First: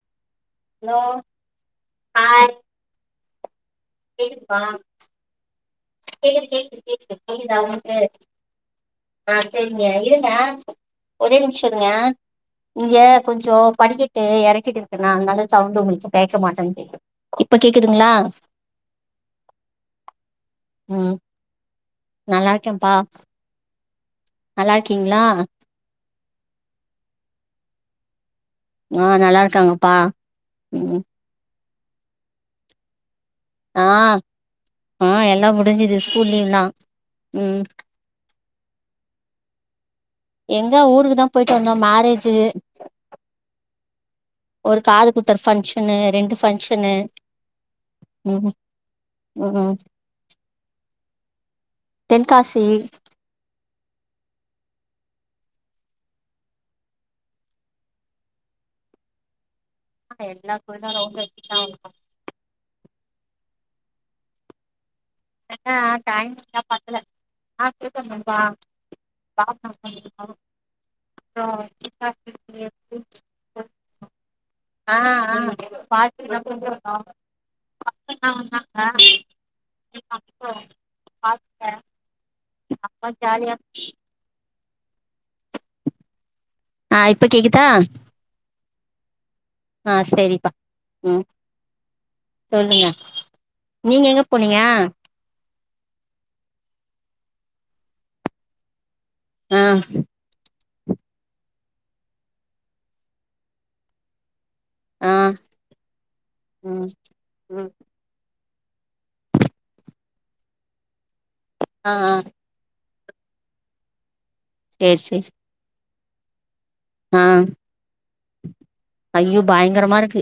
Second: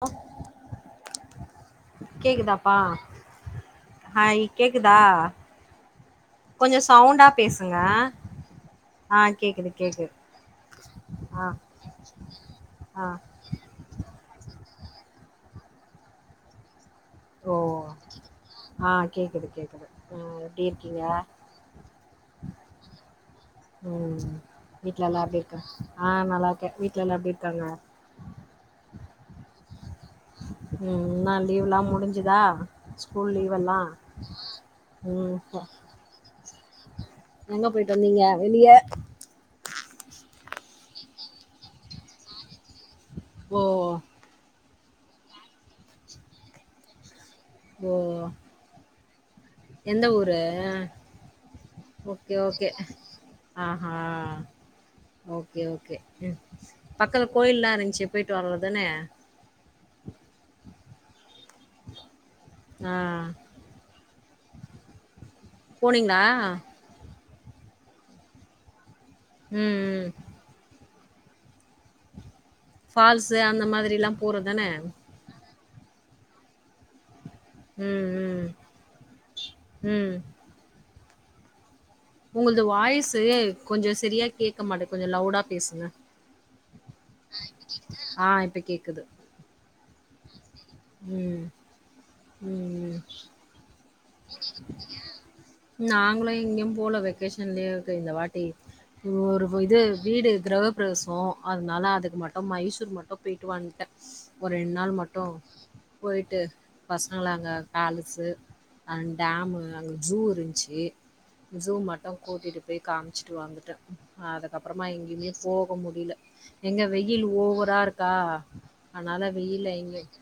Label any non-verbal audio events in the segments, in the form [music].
அ hello hi hi கேக்குதுப்பா கேக்குதா கேக்குது கொஞ்சோ கேக்குது கேக்குது சவுண்டா கேக்குதா பேசுங்க உங்களுக்கு ஆ கேக்குது சேரிங்க கேக்குது இருங்க ஒரே ஆ நிமிஷோ இருங்க இங்க ஆ கொஞ்சொ படிக்க ட்டு எறக்கிட்ருக்கனா அதனால சௌண்டு உங்களுக்கு கேக்க மாட்டேங்கிது ஓ ஆ கேக்குது கேக்குது ம் எப்டி இருக் கீங்க ம் நல்லா இருக்கம்ப்பா ம் வீட்லல்லா எப்டி இருக்கா ஆ நல்லா இருக்கே வீட்லலா எப்டி இருக்காங்க ஆ நல்லா இருக்காங்கப்பா ம் நல் லீவ்லா முடிஞ்சுதா ஸ்கூல் லீவெல்லா ஆ ஆ ம் எல்லா ச- முடிஞ்சிது ஸ்கூல் லீவ்ல்லா எங்க போயிட்டு வந்தீங்க வெளிய எங்க ஊருக்கு தா போயிட்டு வந்தோ மேரேஜு ஓ ஓ ஒரு காது குத்தர ஃபங்க்ஷனு ரெண்டு ஃபங்க்ஷனு ஓ ம் ம் எந்த ஊரு அ ஓகே தென்காசி ஓகே ஆ ஆ ஓகே ஓகே ம் பக்கத்து கோயில்லா இருந்த்ச்சு போயிட்டு வர்றதுதான ஆ எல்லா கோயிலு ரவுண்டு அடிச்சிட்தா வந்தோ ஆ ஆனா போனீங்களா? டைம்தா பத்தல ஆ போயிட்டு வந்தோம்ப்பா [inaudible] ம், ம். [inaudible] ஃபால்சு அந்த மாதிரில்லா போறதுதா ஆ ஆ ஃபால்ஸுக்லா போயிட்டு வந்தோ [inaudible] ம், ம், வந்தாங்க பாத்ட்ட உங்கள்து வாய்ஸ்சு கொஞ்சோ சரியா கேக் க்கமாட்டுக் கொஞ்ச லவுடா பேசுங்க ஆ இப்ப கேக்குதா க்குது ஆ செரிப்பா ம் ம், சொல்லுங்க ம். நீங்க எங்க போனீங்க நாங்களு எங்கையு போல வெக்கேஷன் லீவுக்கு இந்த வாட்டி ஒரு ஆ இது வீடு கிரஹ பிரசோ அதனால அதுக்கு மட்டு மைசூர் மட்டு பொயிட்டு வன்ட்டே ஒரு ரெண்ட் நாள் ஆ மட்டு பொயிட்டு ம் பசங்கள அங்க ம் பேலஸு அன்ட் டேமு அங்க ஸூ இருந்ச்சி ஷு ஆ ஆ மட்டு கூட்டிட்டு போய் காம்ச்சிட்டு வந்துட்ட அதக்கப்றமா சேரி சேரி எங்கேய்மே போக முடில எங்க ஆ வெயில் ஓவரா இருக் க்கா ஐயோ பயங்கரமா இருக்கு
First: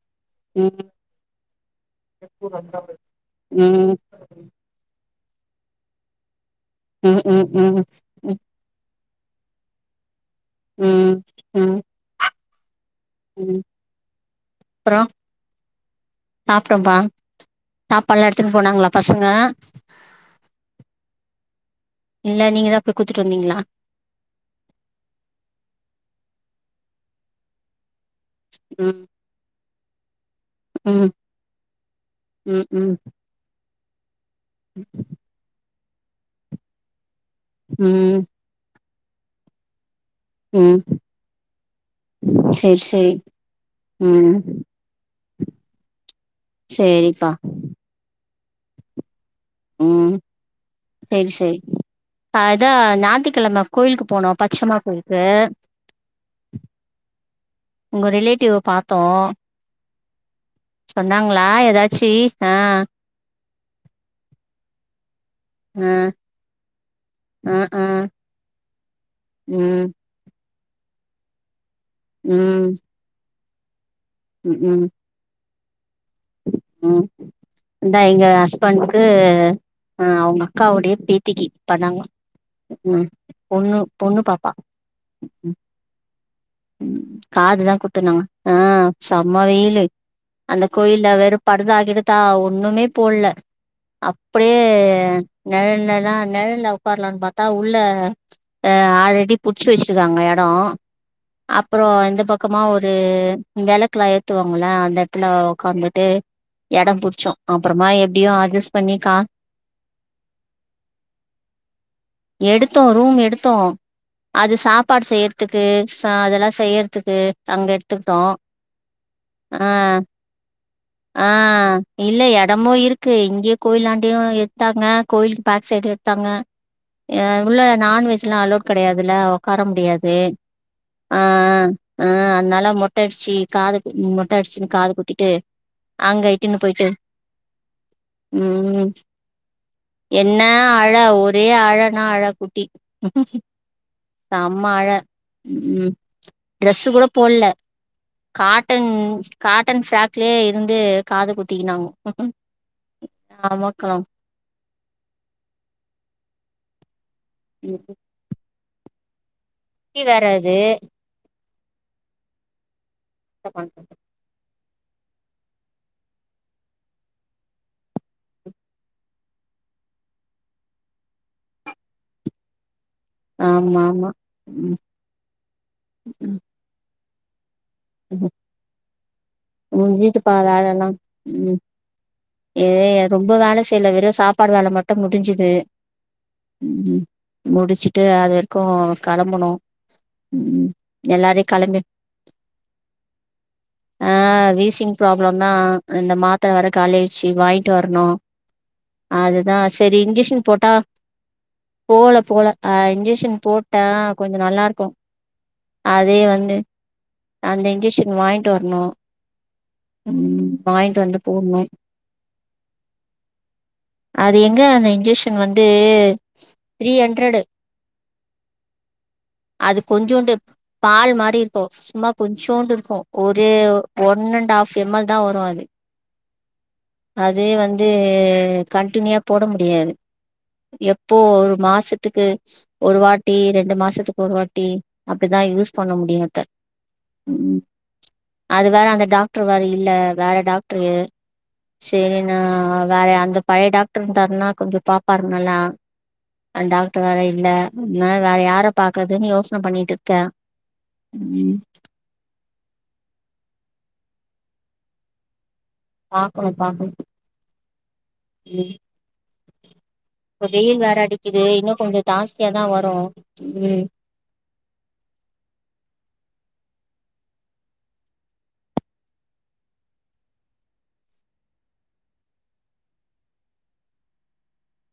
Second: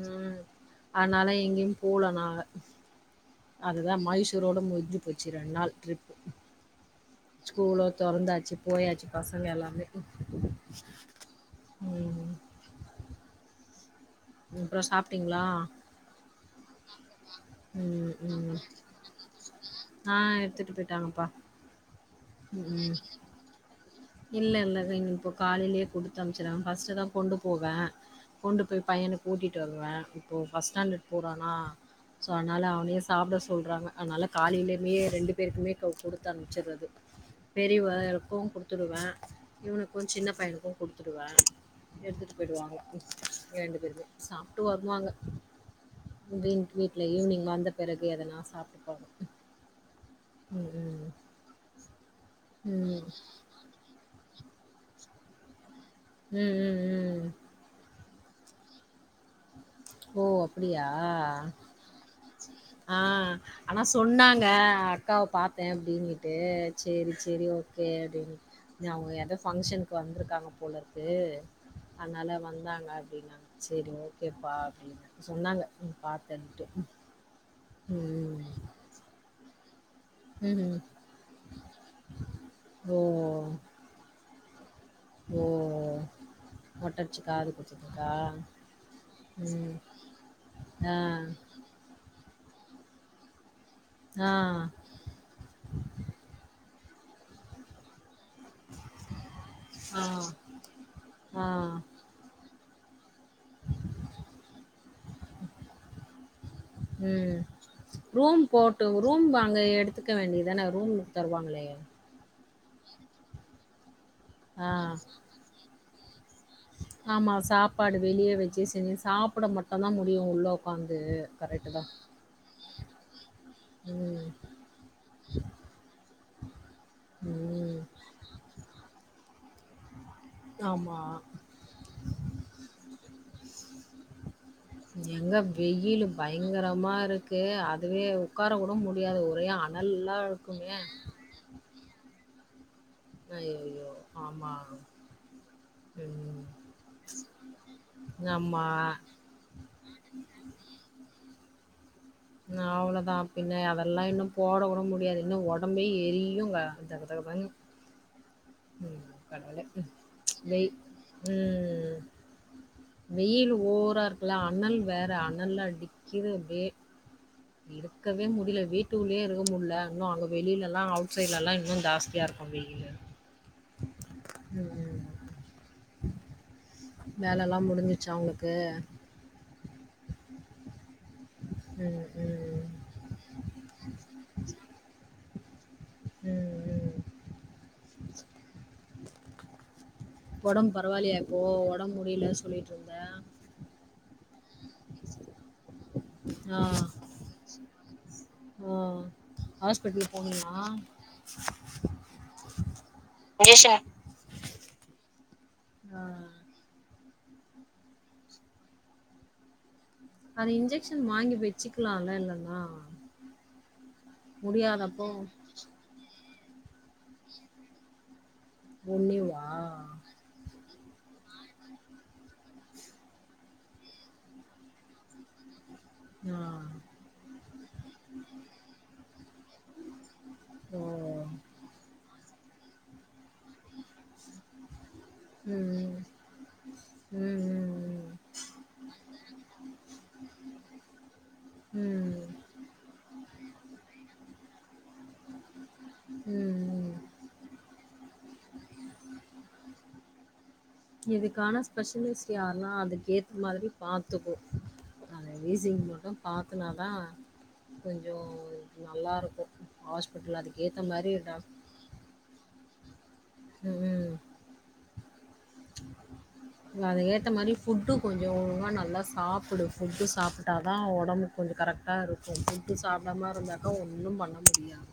உம் ம் அதனால எங்கேயு போல நாங்க ம் அதுதா ம் மைசூரோட முஞ்சு போச்சி ரெண் நாள் ட்ரிப்பு ம் ம் ஸ்கூலோ தொறந்தாச்சு போயாச்சு பசங்க எல்லாமே உம் ம் உம் அப்றோ சாப்ட்டீங்ளா சாப்ட்டோம்பா சாப்பாட்லா எடுத்துன் போனாங்களா பசங்க ஆஹ் எடுத்துட்டு பொயிட்டாங்கப்பா இல்ல நீங்கதா போய் குடுத்துட்டு வந்தீங்களா இல்ல இல்ல த இன்னி இப்போ காலைலயே குடுத்து அம்சுருவே ஃபர்ஸ்ட்டுதா கொண்டு போவே கொண்டு போய் ம் பையனுக்கு ஊட்டிட் ட்டு வருவே இப்போ ஃபஸ்ட் ஸ்டாண்டர்ட் ம் போறானா சோ அதனால ம் ம் அவனயே சாப்ட சொல்றாங்க அதனால காலேலுமையே ரெண்டு பேருக்குமே கவ் குடுத்து அனுப்சறது பெரியவெ ம் ரோம்பவு குரு வ உம் சின்ன பையனுக்கு ம் குடுத்துருவே எடுத்துட்டு பொயிடுவாங்க சேரி சேரி ரெண்டு பேருமே ம் சாப்ட்டு வருவாங்க வீ வீட்ல சேரிப்பா ஈவ்னிங் வந்த பெறகு எதனா சாப்ட்டுப்போ ம் சேரி சேரி அதா ம். ஞாத்திக்கெழம கோயில்க்கு போனோ பச்சமா கோயில்க்கு உம் உம் உம் டிவ பாத்தோம் ஓ ப்புடியா ஆ ஆனா சொன்னாங்க அக்காவ பாத்தே ஆ அப்டினீட்டு சேரி சேரி ஆ ஆ ஓகே அப்டின் அவுங்க எதோ ம் ஃபங்க்ஷன்க்கு வந்துருக்காங்க உனக்கு அனால ம் வந்தாங்க அப்டின்னாங் சேரிங்க கேப்பா ம் ம் அப்டினு சொன்னாங்க பாத் தென்ட்டு அதா எங்க ஹஸ்பண்ட்கு ஆ அ அவுங்க ம்ஹ்ம். அக்காவுடைய பேத்திக்கு பண்ணாங்க ஓ! உம் பொண்ணு பொண்ணு பாத்தா ஓ மொட்ட அடிச்சு காது காதுதா குத்துதுக்கா? குத்துனாங்க ஆ செம்ம ம். வெயிலு அந்த ஆ. கோயில்ல வெறு படுதா கிடுதா ஆ ஒண்ணுமே போல்ல ஆ. அப்புடியே நெழல்லலா நெழல உக்கார்லான் பாத்தா உள்ள அ ஆல்ரெடி புச்சு ஆ. வெச்சிருக்காங்க எடோ ஆ. அப்பறோ இந்த பக் கமா ஒரு வெளக்குலா ஏத்துவாங்கள அந்த எடத்துல ஒக்காந்துட்டு எடம் புட்ச்சோ ம். அப்புறமா எப்டியு ரூம் அட்ஜஸ்ட் போட்டு பண்ணிக்கா ரூம் அங்க எடுத்துக்க வேண்டியது தானே. ரூம் தருவாங்களே! எடுத்தோ ரூம் எடுத்தோ அது ஆ. சாப்பாடு செய்றதுக்கு சாத லா செய்யற்துக்கு ஆமா. அங்க சாப்பாடு எடுத்துக்டோ வெளிய வச்சு செஞ்சு சாப்பிட ஆ மட்டும் தான் முடியும் உள்ள உட்காந்து. ஆ கரெக்ட்டு தான். இல்ல எடமு இருக்கு இங்க கோயிலான்டயு ம். எத்தாங்க கோயில்கு பேக் சைடு தங்க உள்ள ம். நான்வெஜ் எல்லா அலோட் கெடையாதுல்ல கார முடியாது ஆமா. ஆஹ் ஆஹ் ஆஹ் அதனால மொட்ட அடிச்சி காது மொட்ட அடிச்சின்னு காது குத்திட்டு எங்க வெயிலு அங்க இட்டுன்னு போயிட்டு பயங்கரமா இருக்கு. அதுவே உட்கார கூட உம் முடியாது. ஒரே அனலா என்ன இருக்குமே! அழ ஒரே அழன்னா அழ கூ டி ஐயயோ ஆமா ம் ட்ரெஸ்ஸு கூட போட்ல ஆமா. காட்டன் காட்டன் ஃப்ராக்லயே இருந்து காது குத்திக்கினாங்க நா அவ்ளவுதா பின்ன அதெல்லா இன்னு போட கூட முடியாது இன்னு ஒடம்பே எரியுங்க அந்த தக மானி குட்டி அதனால உம் வேற வெயி அது ம் ம்ம் வெயில் ஓவரா இருக்குல்ல அணல் வேற அனல் அடிக்குது அப்டியே இருக்கவே முடில வீட்டுக்குள்ளேயே இருக்க முடில இன்னு அங்க வெளில எல்லா அவுட் சைட்ல எல்லா இன்னு ஜாஸ்தியா இருக்கு வெயிலு ஆமா ஆமா ம். உம் ம். உஉம் வேல நல்லா முடிஞ்சிச்சா அவங்கக்கு உங்க வீட்டு பா வேலல்லா உம் ம். ம். ஏ ரொம்ப வேல செய்யல வெறு சாப்பாடு வேல மட்டு முடிஞ்சுது ம். ம். உம் முடிச்சுட்டு அது வரைக்கு கெலம்பனு உம் உடம்பு பரவாயில்லையா இப்போ? எல்லாரையு கெளம்பி உடம்பு முடியல சொல்லிட்டு இருந்த? ஆஹ் வீசிங் ப்ராப்ளம் தா அந்த மாத்திர வேற ஆ. காலி ஆய் சி வாங்கிட்டு வரணு ஓ அதுதா செரி ஹாஸ்பிட்டல் இன்ஜெக்ஷன் போனீங்களா போட்டா போல போல ஆஹ் இன்ஜெக்ஷன் போட்டா இன்ஜெக்ஷன் கொஞ்சொ நல்லா இருக்கு ஆ அதே வந்து அந்த இன்ஜெக்ஷன் வாங்கிட்டு வர்ணு அந்த இன்ஜெக்ஷன் வாங்கி வச்சுக்கலால இல்ல ஆஹ் அது எங்க அந்த இன்ஜெக்ஷன் வந்து த்ரீ ஹண்ட்ரெடு ஒன்னிவா அது கொஞ்சோண்டு பால் மாரி இரு ஓ சும்மா கொஞ்சோண்டு இருக்கோ ஒரு one and half M L தா வரோ அது ஆஹ் அதே வந்து கன்டினியூவா போட முடியாது ஓ எப்போ ஒரு மாசத்துக்கு ஒரு வாட்டி ரெண்டு மாசத்துக்கு ஒரு வாட்டி அப்டிதா யூஸ் பண்ண ம் முடியு அத்த ம் க்கு ம் அது வேற அந்த டாக்டரு வேர இல்ல வேற டாக்டரு சேரி ம் ம் நா வேற அந்த பழைய டாக்டர் இருந்தாருன்னா கொஞ்சோ பாப்பாரு நல்லா அந்த ம் டாக்டர் வேற இல்ல அதனால வேற யார பாக்குறதுன்னு யோசன பண்ணிட்டு இருக்கே ம் இதுக்கான ஸ்பெஷலிஸ்ட் யாருனா அதுக்கு ஏத்த மாரி பாத்துக்கோ விசிங் மட்டோ பாக்கணு பாத்துக்குனாதா பாக்கணு கொஞ்சோ நல்லா இருக்கோ ஹாஸ்பிட்டல் இப்ப அதுக்கு வெயில் ஏத்த வேற மாரி அடிக்குது டாக் இன்னு கொஞ்சோ ஜாஸ்தியாதா ம் வரு ம் உம் ம் அது ஏத்தா மாரி ஃபுட் கொஞ்சோ ஒழுங்கா நல்லா சாப்புடு ஃபுட்டு சாப்புட்டாதா ஒடம்பு கொஞ்சோ கரெக்டா இருக்கோ ஃபுட்டு சாப்டாம இருந்தாக்கா ஒன்னும் பண்ண முடியாது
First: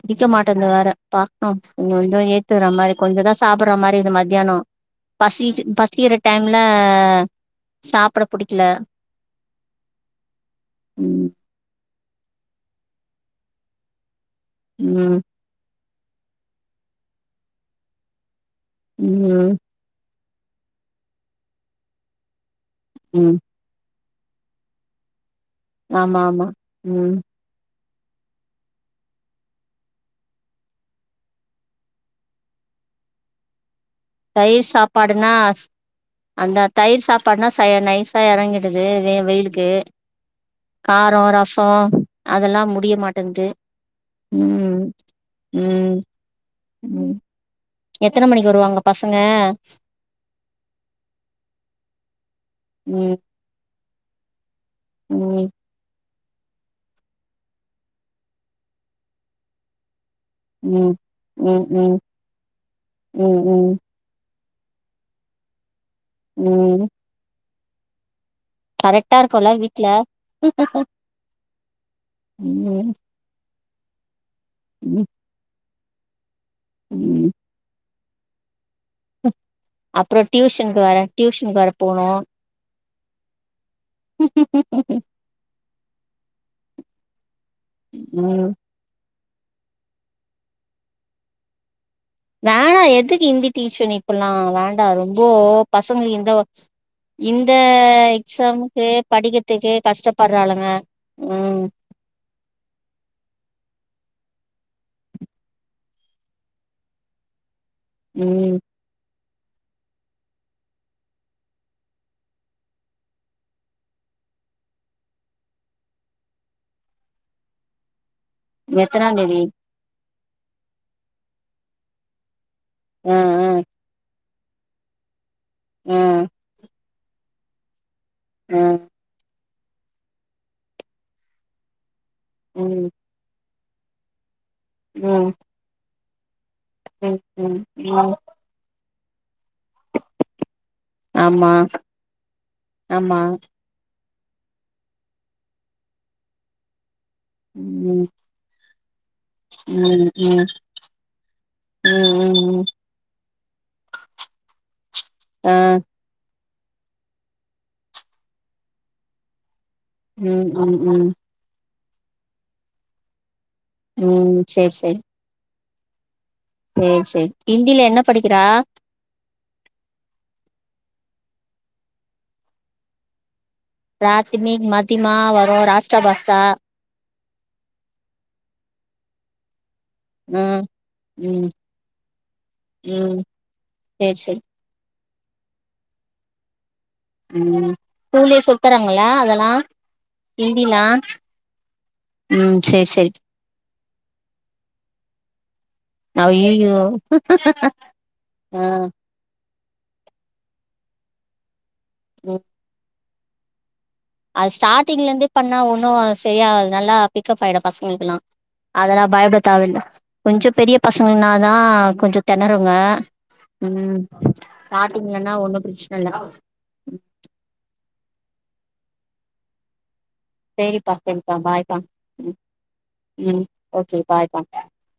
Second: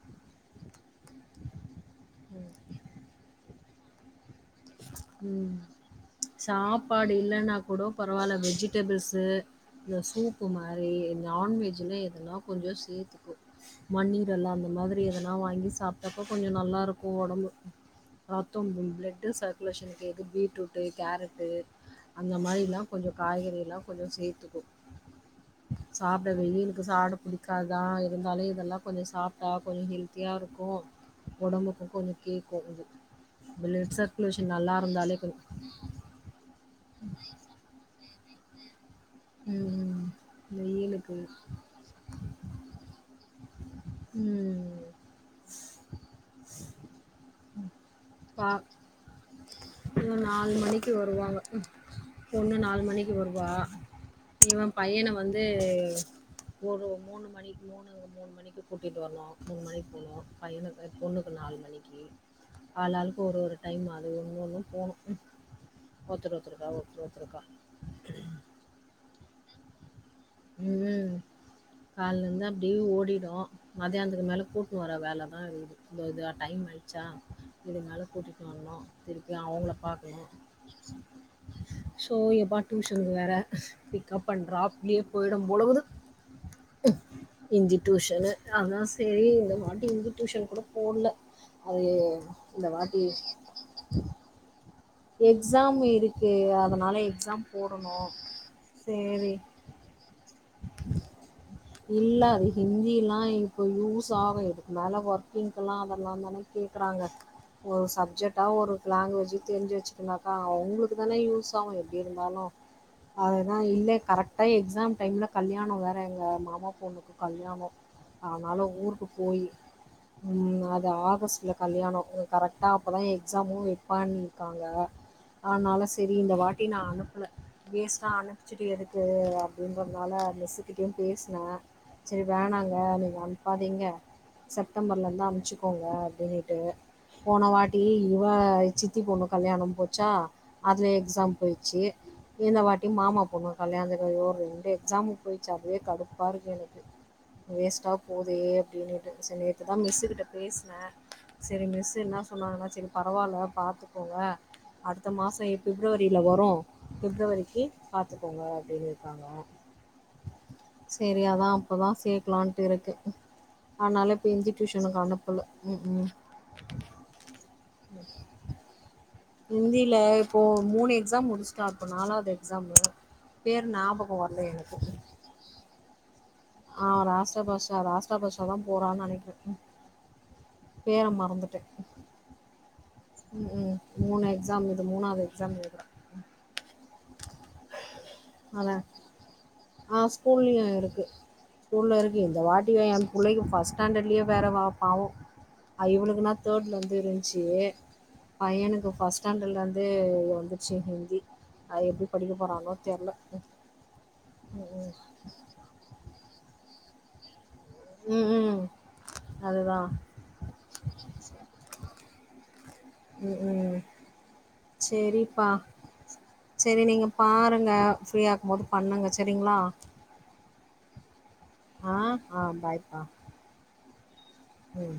புடிக்க மாட்டேன்து வேற பாக்கணு கொஞ்சோ ஏத்துகுறா மாரி கொஞ்சோ தா சாப்புட்ற மாரி இருக்குது மத்தியானோ உம் பசிச்சு பசிக்கிற டைம்ல சாப்பாடு இல்லைன்னா கூடோ சாப்ட பரவால்ல புடிக்கல வெஜிடபிள்ஸ் இல்ல சூப்பு மாரி ம் நான்வெஜ்ல எ லா கொஞ்சோ சேத்துக்கோ மண்ஈரல ல்லா அந்த மாரி ம் எல்லா வாங்கி சாப் அப்பப்போ கொஞ்சோ நல்லா இருக்கோ ஒடம்பு ரத்தோம் உன் பிளட் ம் சர் [unintelligible] பீட்ரூட்டு கேரட்டு அந்த மாரில்லா கொஞ்சோ ம் காய்கறில்லா கொஞ்சோ சேத்துக்கோ ஆமா சாப்ட ஆமா வெயிலுக்கு ம் சாப்ட புடிக்காது தா இருந்தாலு இதெல்லா கொஞ்சோ சாப்டா கொஞ்சோ ஹெல்த்தியா இருக்கோ ஒடம்புக்கோ கொஞ்சோ கேட்கோ பிலட் சர் தயிர் சாப்பாடுன்னா அந்த தயிர் சாப்பாடுன்னா சா நைஸ் சா எறங்கிடுது தே வெ வெயிலுக்கு ம் ம் வெயிலுக்கு காரோ ரசோ அதெல்லா முடிய மாட்டேங்குது ம் உம் உம் உம் எத்தன மணிக்கு வருவாங்க பசங்க இல்ல நாலு மணிக்கு வருவாங்க பொண்ணு நாலு மணிக்கு ம் வருவா இவன் பையனை ம் வந்து ஒரு மூணு மணிக்கு மூணு மூணு மணிக்கு கூட்டிட்டு வரணும் மூணு மணிக்கு போகணும் பையனு ம் பொண்ணுக்கு நாலு ம் ம் மணிக்கு ஆளாளுக்குக் ம் ஒரு ஒரு ம் டைம் அது ஒ [inaudible] எனக்கும் ஒத்துரு ஒத்துருக்கா ம் ஒத்தரு ஒத்தருக்கா கரெக்டா இருக்கும்ல்ல வீட்ல ஹ்ஹ்ஹ. காலைல இருந்து அப்டியே ஓடிடும் மதியானத்துக்கு மேல கூட்டு வர ம் வேலைதா இருகுது. இதுதா டைம் அய்ச்சா ம் இதனால கூட்டிட் வரணு அப்றோ டியூஷனுக்கு வேற டியூஷனுக்கு வேற போனு சோ எப்பார்ட் டுயூஷனுக்கு வேற பிக்கப் அண்ட் ட்ராப்லயி விடும் பொழுது இந்தி டூஷனு ம் அதா சொ சேரி இந்த வாட்டி இந்தி டியூஷன் கூட போடல. அது இந்த வேணா வாட்டி எதுக்கு ஹிந்தி டீயூசன் இப்பல்லாம் வேண் டா ரொம்பே எக்ஸாம் பசங்க இந்த இருக்குது அதனால் எக்ஸாம் இந்த போடணும் எக்ஸாம்க்கு சரி படிக்கிறதுக்கு கஷ்டப்ப றாளுங்க இல்ல அது ஹிந்திலால்ல இப்ப யூஸ் ஆகும் இதுக்கு மேல ஒர்க்கிங்க எல்லா அதெல்லாம் தானே கேக்குறாங்க ஒரு சப்ஜெக்டா ம் ஒரு லாங்குவேஜ் தெரிஞ்சு வச்சுக்கனாக்கா அவங்களுக்கு தானே யூஸ் ஆகும் எப்டி இருந்தாலும் அதுதா இல்ல கரெக்டா எக்ஸாம் டைம்ல கல்யாணம் வேற எங்க மா மா பொண்ணுக்கு கல்யாணம் அதனால ஊருக்கு எத்தனாந்தேதி போயி ம் அது ஆகஸ்ட்ல கல்யாணம் கரெக்ட் தா அப்பதா ஆ ஆ எக்ஸாமும் வெப்பானுங்க இருக்காங்க அதனால ஆ செரி இந்த வாட்டி நான் அனுப். எஸ். ஆ அனுப்பச்சுட்டு இருக்கு. அப்டிங்கறனால மிசுக்கிட்டயு பேசி. ஆ. செரி வேணாங்க ம் நீங்க. பாதிங்க. செப்டம்பர்ல இருந்து ம் அமுச்சுகோங்க ம் [unintelligible] போன ம் வாட்டி ம் இவ சி சித்தி போண்ணு கல்யாணோ போச்சா அதுல எக்ஸாம் ஆமா பொயிச் இன்த வாட்டி ஆமா மாமா பொண்ணு கல்யாணத் ரெண்டு எக்ஸாமோ போயிச் அதுவே கடு பார்க்கனுக்கு வேஸ்ட்டா ம் போதே [unintelligible] செரி நேத்துதா தான் மிஸ் ம் கிட்ட ம் பேசுன செரி மிஸ் ம் என்ன ம் ம் சொன்னாங்கன்னா செரி பரவாயில்ல பார்த்துக்கோங்க அடுத்த மாசோ ஆ பிப்ரவரியில வரும் பிப்ரவரிக்கு பாத்துக்கோங்க அப்டின்னு இருக்காங்க ம் ம் ம் செரிஅதான் அப்போதா சேக்கலாட்டு இருக்கு ஆனால இப்ப ம் இந்தி டியூஷனுக்கு அனுப்பல உம் உம் ம் செரி இன்தி என்ன படிக்கிறா இந்தில இப்போ மூணு எக்ஸாம் முடிச்சுட்டா இப்போ நாலாவது எக்ஸாம் பிராத்மி மத்திமா வரும் ரா சபாஸ் ஆஹ் ராஷ்றபஷா ராஷ்றபஷா தான் போறான் நினைக்கிறே ம் ம் பேர ம் மறந்துட ம் ம் சேரி மூணு சேரி எக்ஸாம் இது மூணாவது [unintelligible] ம் ஸூலயே அதா சொல்தறாங்கள அதெல்லா ஆ ஸ்கூல்லயு இந்திலா இருக்கு உம் செரி செரி ட்டாண்டலியே வேறு வா்பாவும் இவளுக்குனா தேர்ட்ல அய்யய்யோ இருந்து இருந்துச்சு ஆ பையனுக்கு ஃபஸ்ட் ஸ்டாண்டர்ட்லருந்து து வந்துச்சு ஹிந்தி ஐ படிக்க ம் போறாங்களோ தெர்ல [unintelligible] அது ஸ்டார்டிங்ல இருந்தே பண்ணா ஒண்ணும் சரியாது நல்லா பிக்கப் ஆய்டும் பசங்களுக்கெல்லாம் ம் ம் அதெல்லாம் பயபட அதுதா தேவல்ல கொஞ்சம் பெரிய பசங்கனாதான் கொஞ்சம் திணருங்க ம் ம் உஹம் ஷ்டாடிங்லனா சேரிப்பா ஒண்ணும் பிரச்சன இல்ல சேரி நீங்க பாருங்க ஃப்ரீயா இருக்கும்போது பண்ணுங்க செரிங்களா செரிப்பா செரி பாய்க்கா உ ஆ உம் ஓகே பாய்பா உம்